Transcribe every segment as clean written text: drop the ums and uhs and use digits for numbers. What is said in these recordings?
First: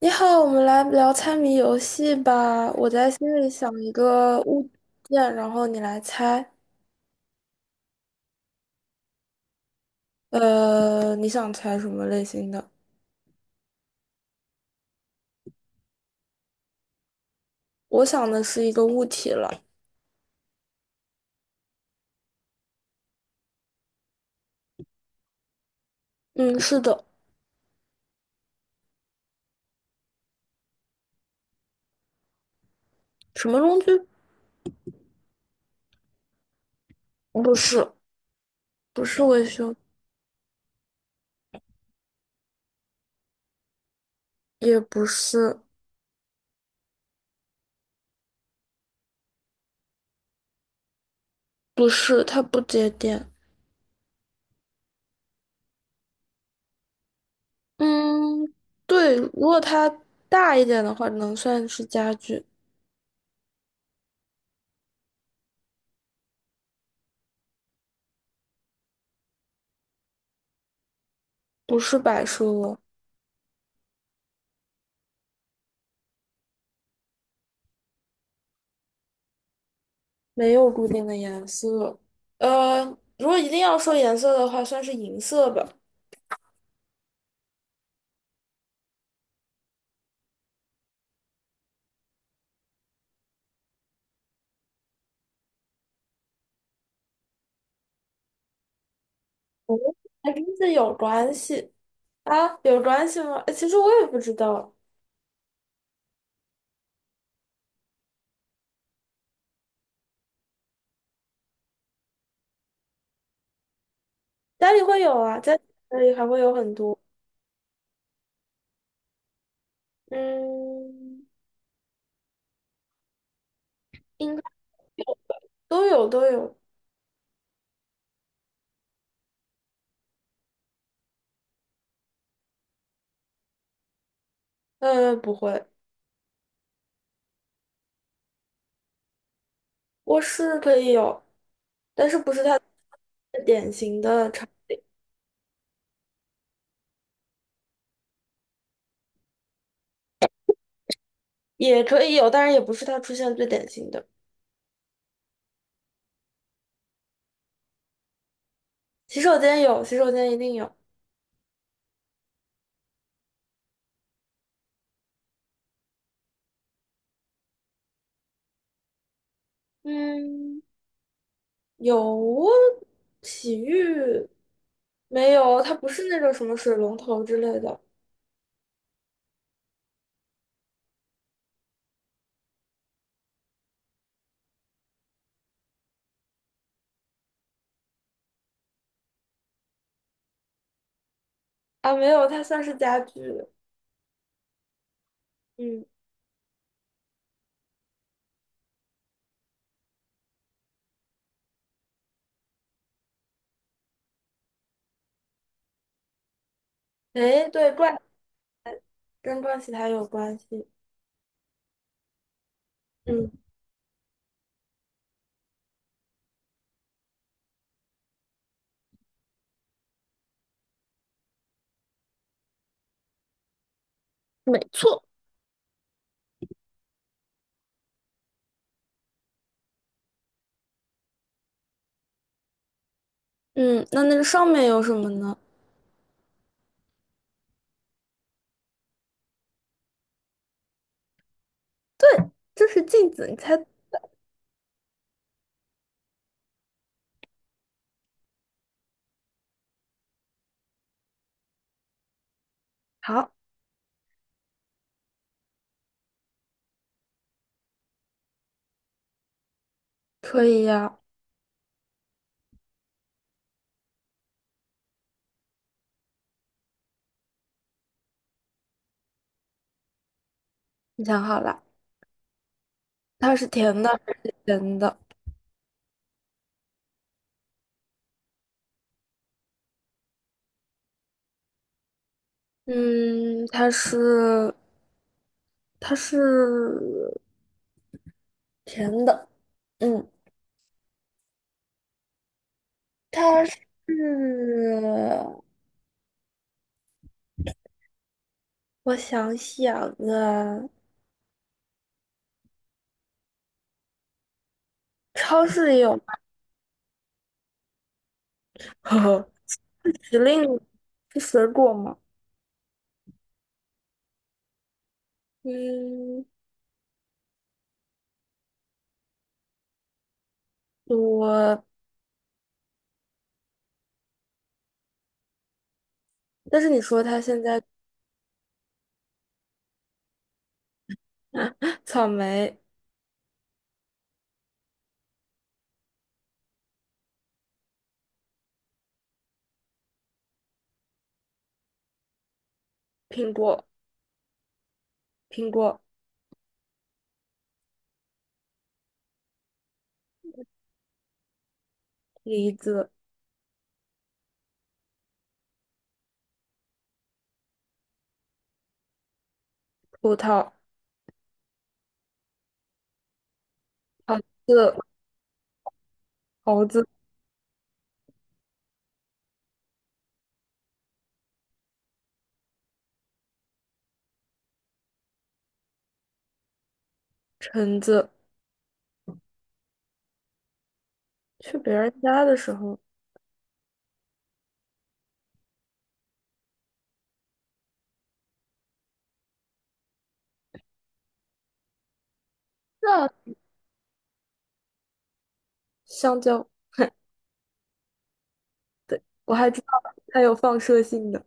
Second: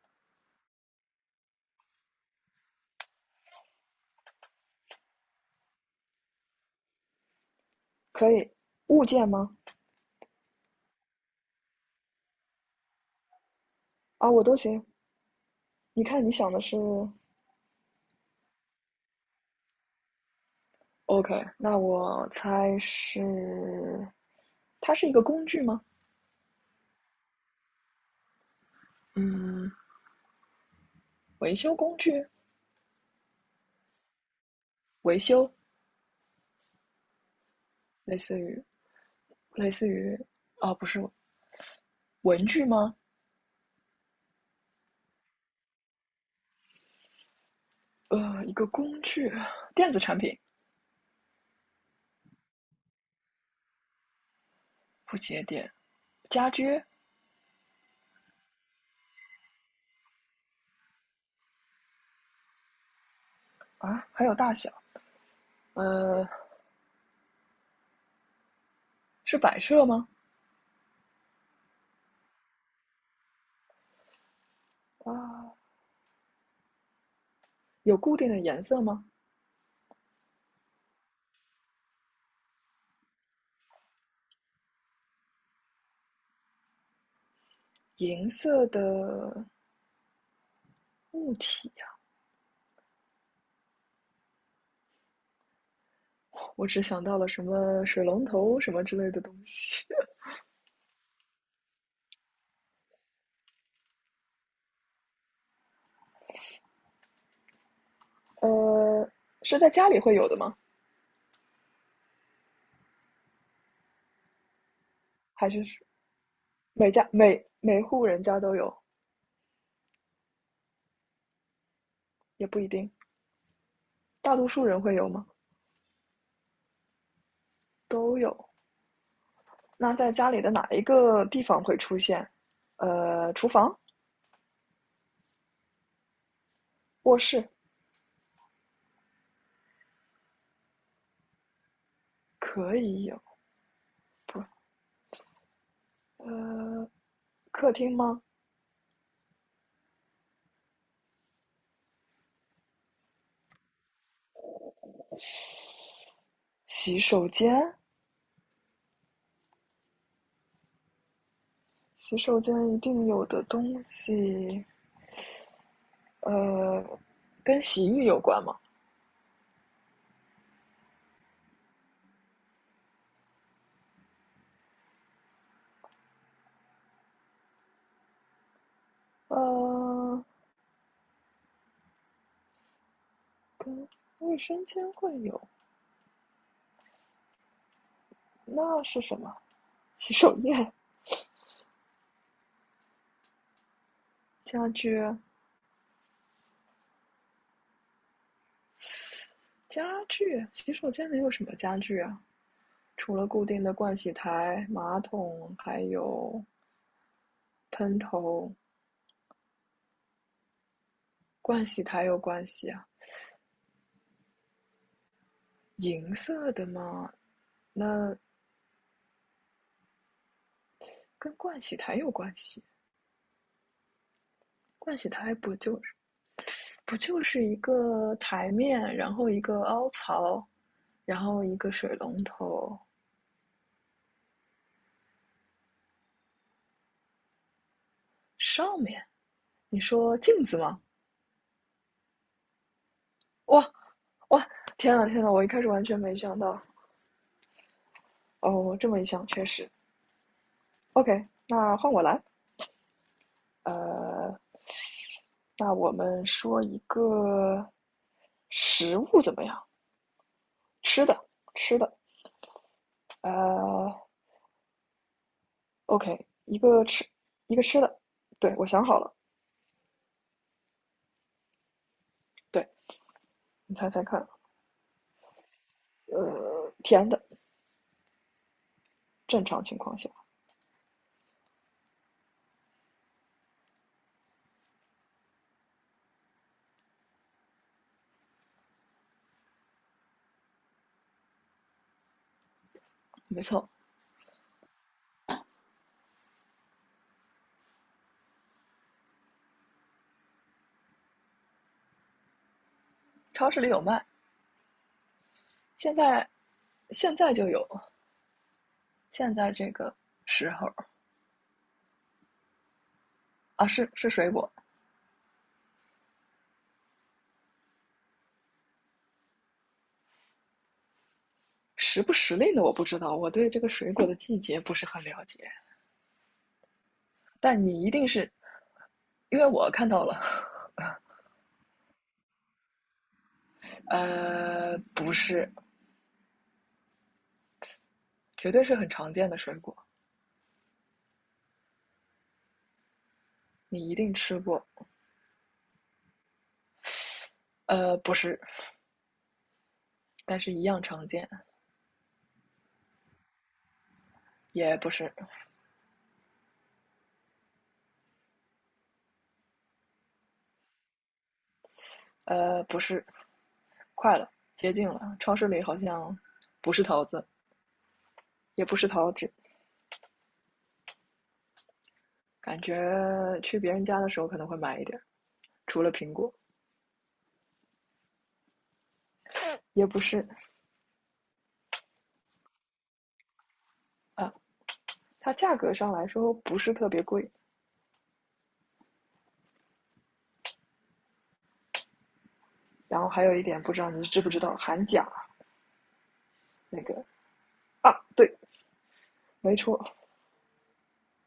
你好，我们来聊猜谜游戏吧。我在心里想一个物件，然后你来猜。可以，物件吗？你想猜什么类型的？啊，我都行。你看你想的是我想的是一个物体了。，OK，那我猜是，它是一个工具吗？嗯，是的。嗯，维修工具，什么工具？维修，不是，类似于，不是维类修，似于，不是文具吗？也不是，一个工具，电子产品，不是，它不接电。不接电，家居。嗯，对，如果它大一点的话，能算是家具，啊，还有大小，呃，是摆设吗？不是摆设。啊，有固定的颜色吗？没有固定的颜色。呃，如果一定要说颜色的话，算是银色吧。银色的物体，我只想到了什么水龙头什么之类的东哦，西。还真是有关系啊？有关系吗？其实我也不知道，呃，是在家里会有的吗？家里会有啊，还在是家里还会有很每多。家每每户人家都有？嗯，也不一定，应大该多数人会有有，吗？都有都有。都有。那在家里的哪一个地方会出现？厨房、不会，卧室卧室可以有，但是不是它可以有，最典型的不，场，呃，客厅吗？也可以有，但是也不是它出现最典型的。洗手间，洗手间有，洗手间一定有。洗手间一定有的东西，呃，跟洗浴有关吗？嗯。有洗浴没有？它不是那种什么水龙头之类的呃，跟卫生间会有，那是什么？洗手液、啊，没有，它算是家具。家具、嗯，家具，洗手间能有什么家具啊？除了固定的盥洗台、马桶，还有哎，对，喷头。跟盥洗台有关系。盥洗台有关系啊，嗯，银色的吗？那跟盥洗台有关系。没盥错。洗台不就是一个台面，然后一个凹槽，然后一个水龙头嗯，那那个上面有什么呢？上面。你说镜子吗？这是镜子，你哇，猜哇，天呐天呐，我一开始完全没想到。哦，这么一想，确实。OK，那换我来。好，呃，那我们说一个食物怎么样？可以呀、吃的，吃的。呃，OK，一个吃，一个吃的。对，我想好了。你想好了，对，它是甜你的猜猜还看。是咸的？甜的，正常情况下，嗯，它是甜的。嗯，没它是。错，我想想啊，超市里有卖。超市里有现卖 在，现在就有，现在这个时时令候是水果吗？啊，是是水果，嗯，我，时不时令的我不知道，我对这个水果的季节不是很了解。但是你说它现在 但你一定是，因为我看到了，草莓、不是，绝对是很常见的水果，苹果、你一定吃过。苹果、不是，但是一样常见，梨子、也不是，葡萄、不是，快桃了，接子、近了。超市里好像桃不是子、桃子，也不是桃子，感觉去别人家的时候可能会买一点除了苹果，橙子，也不是去别人家的时候，啊。它价格上来说不是特别贵，然后那还有一点不知道你知不知道韩甲香蕉那个啊，对，我还没知道错，它有放射性的。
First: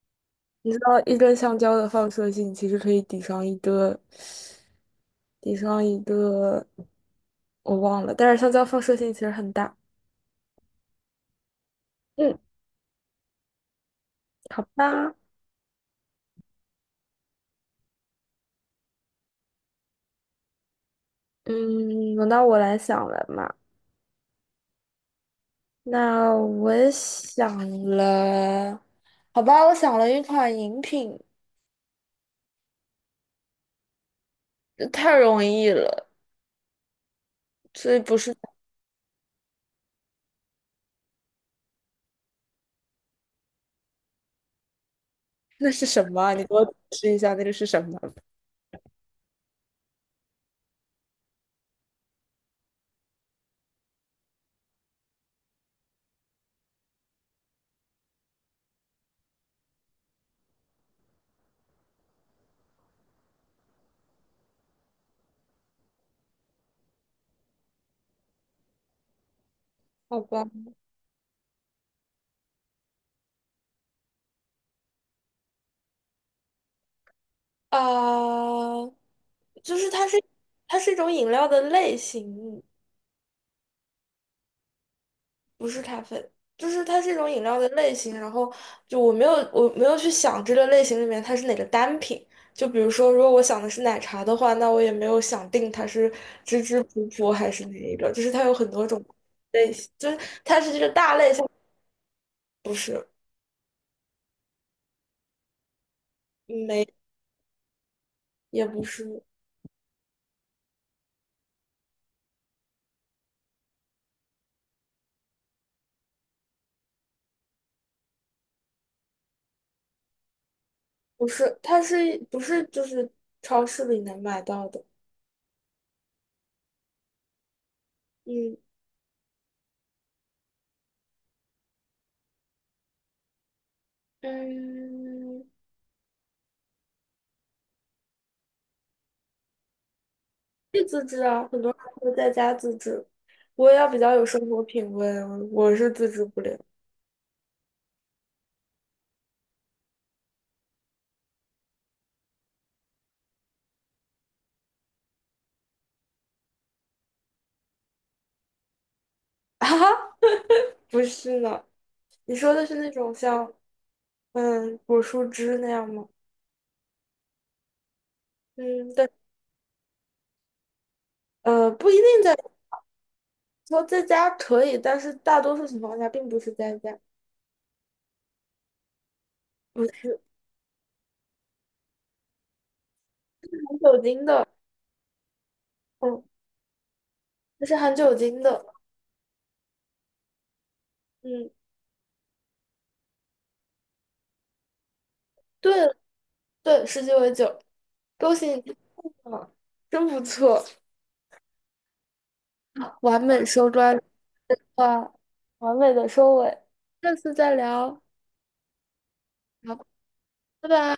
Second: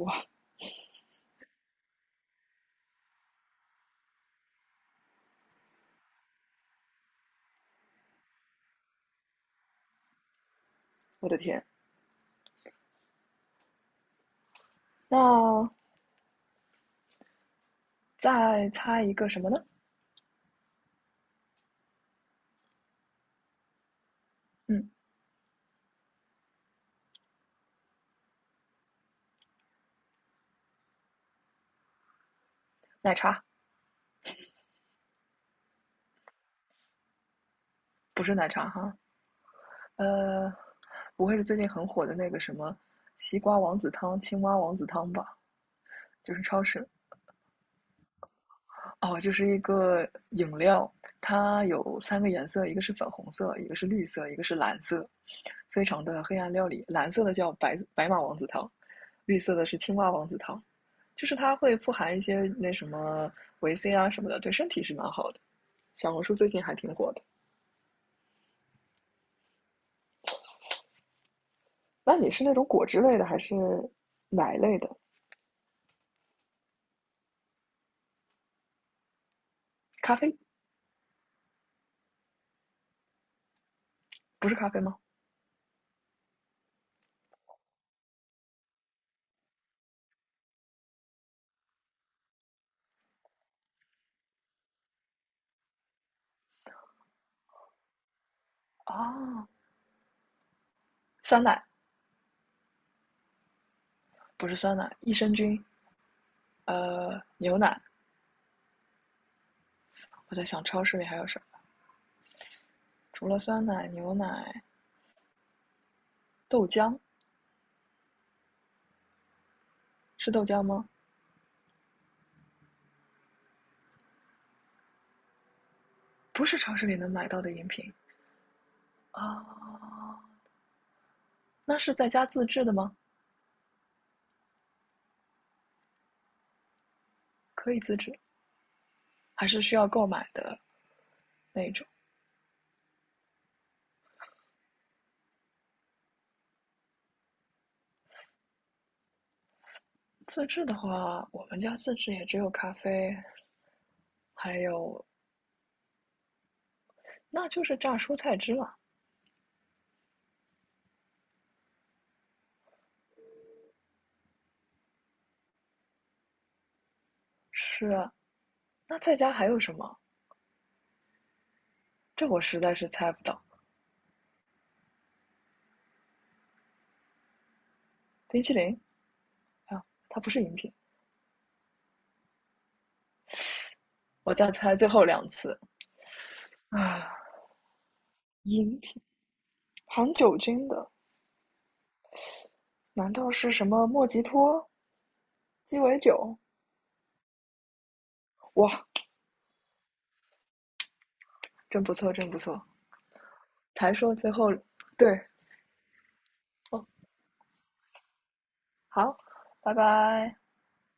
哇，你知道一根香蕉的放射性其实可以抵上一个，抵上一个，我忘了。但是香蕉放射性其实很大。我的天！嗯，好吧，那再猜一个什么呢？嗯，轮到我来想了嘛。嗯，那我也想了，好吧，我想了一款饮品，奶茶这太容易了，所以不不是是，奶茶哈，呃，不会是最近很火的那个什么西瓜王子汤、青蛙王子汤吧？就是超市哦，就是一个饮料，它有三个颜色，一个是粉红色，一个是绿色，一个是蓝色，非常的黑暗料理。蓝色的叫白白马王子汤，绿色的是青蛙王子汤，就是它会富含一些那什么维 C 啊什么的，对身体是蛮好的。小红书最近还挺火的。好吧，那你是那种果汁类的还是奶类的？啊、就是它咖是啡它是一种饮料的类型，不是咖啡吗？不是咖啡，就是它是一种饮料的类型。然后就我没有去想这个类型里面它是哪个单品。就比如说，如果我想的是奶茶的话，那我也没有想定它是芝芝普普还是哪一个，就是它有很多种哦，类型，就是它是这个大类酸项，奶不是不是酸奶，益生菌，没牛奶。也不是我在想超市里还有什么。除了酸奶、牛奶、豆浆，是豆浆吗？不是，它是不是就是超市里能买到的？不是超市里能买到的饮品嗯啊。那是在家自制的吗？嗯，可以自制，还是需要购买的以自制啊，很多那人种？会在家自制。我也要比较有生活品味，我是自制不了。自制的话，我们家自制也只有咖啡，还有那就是榨蔬菜汁了。哈哈，不是呢，你说的是那种像果蔬汁那样吗？是啊，嗯，那对，在家还有什么？不一定这在我实在是猜不到。说在家可以，但是大多数情况下并不是在家，冰淇淋不啊，是它不是饮品。含酒精我的，再猜最后两次嗯，啊，它是含酒精的，饮品含酒精的，嗯，难道是什么莫吉托？对鸡尾酒，对，十几为酒，恭喜你听哇，到了，真不错，真不错，真不错。完美收才官说最后，啊，对，完美的收尾，哦，下次再聊。好，拜好，拜。拜拜。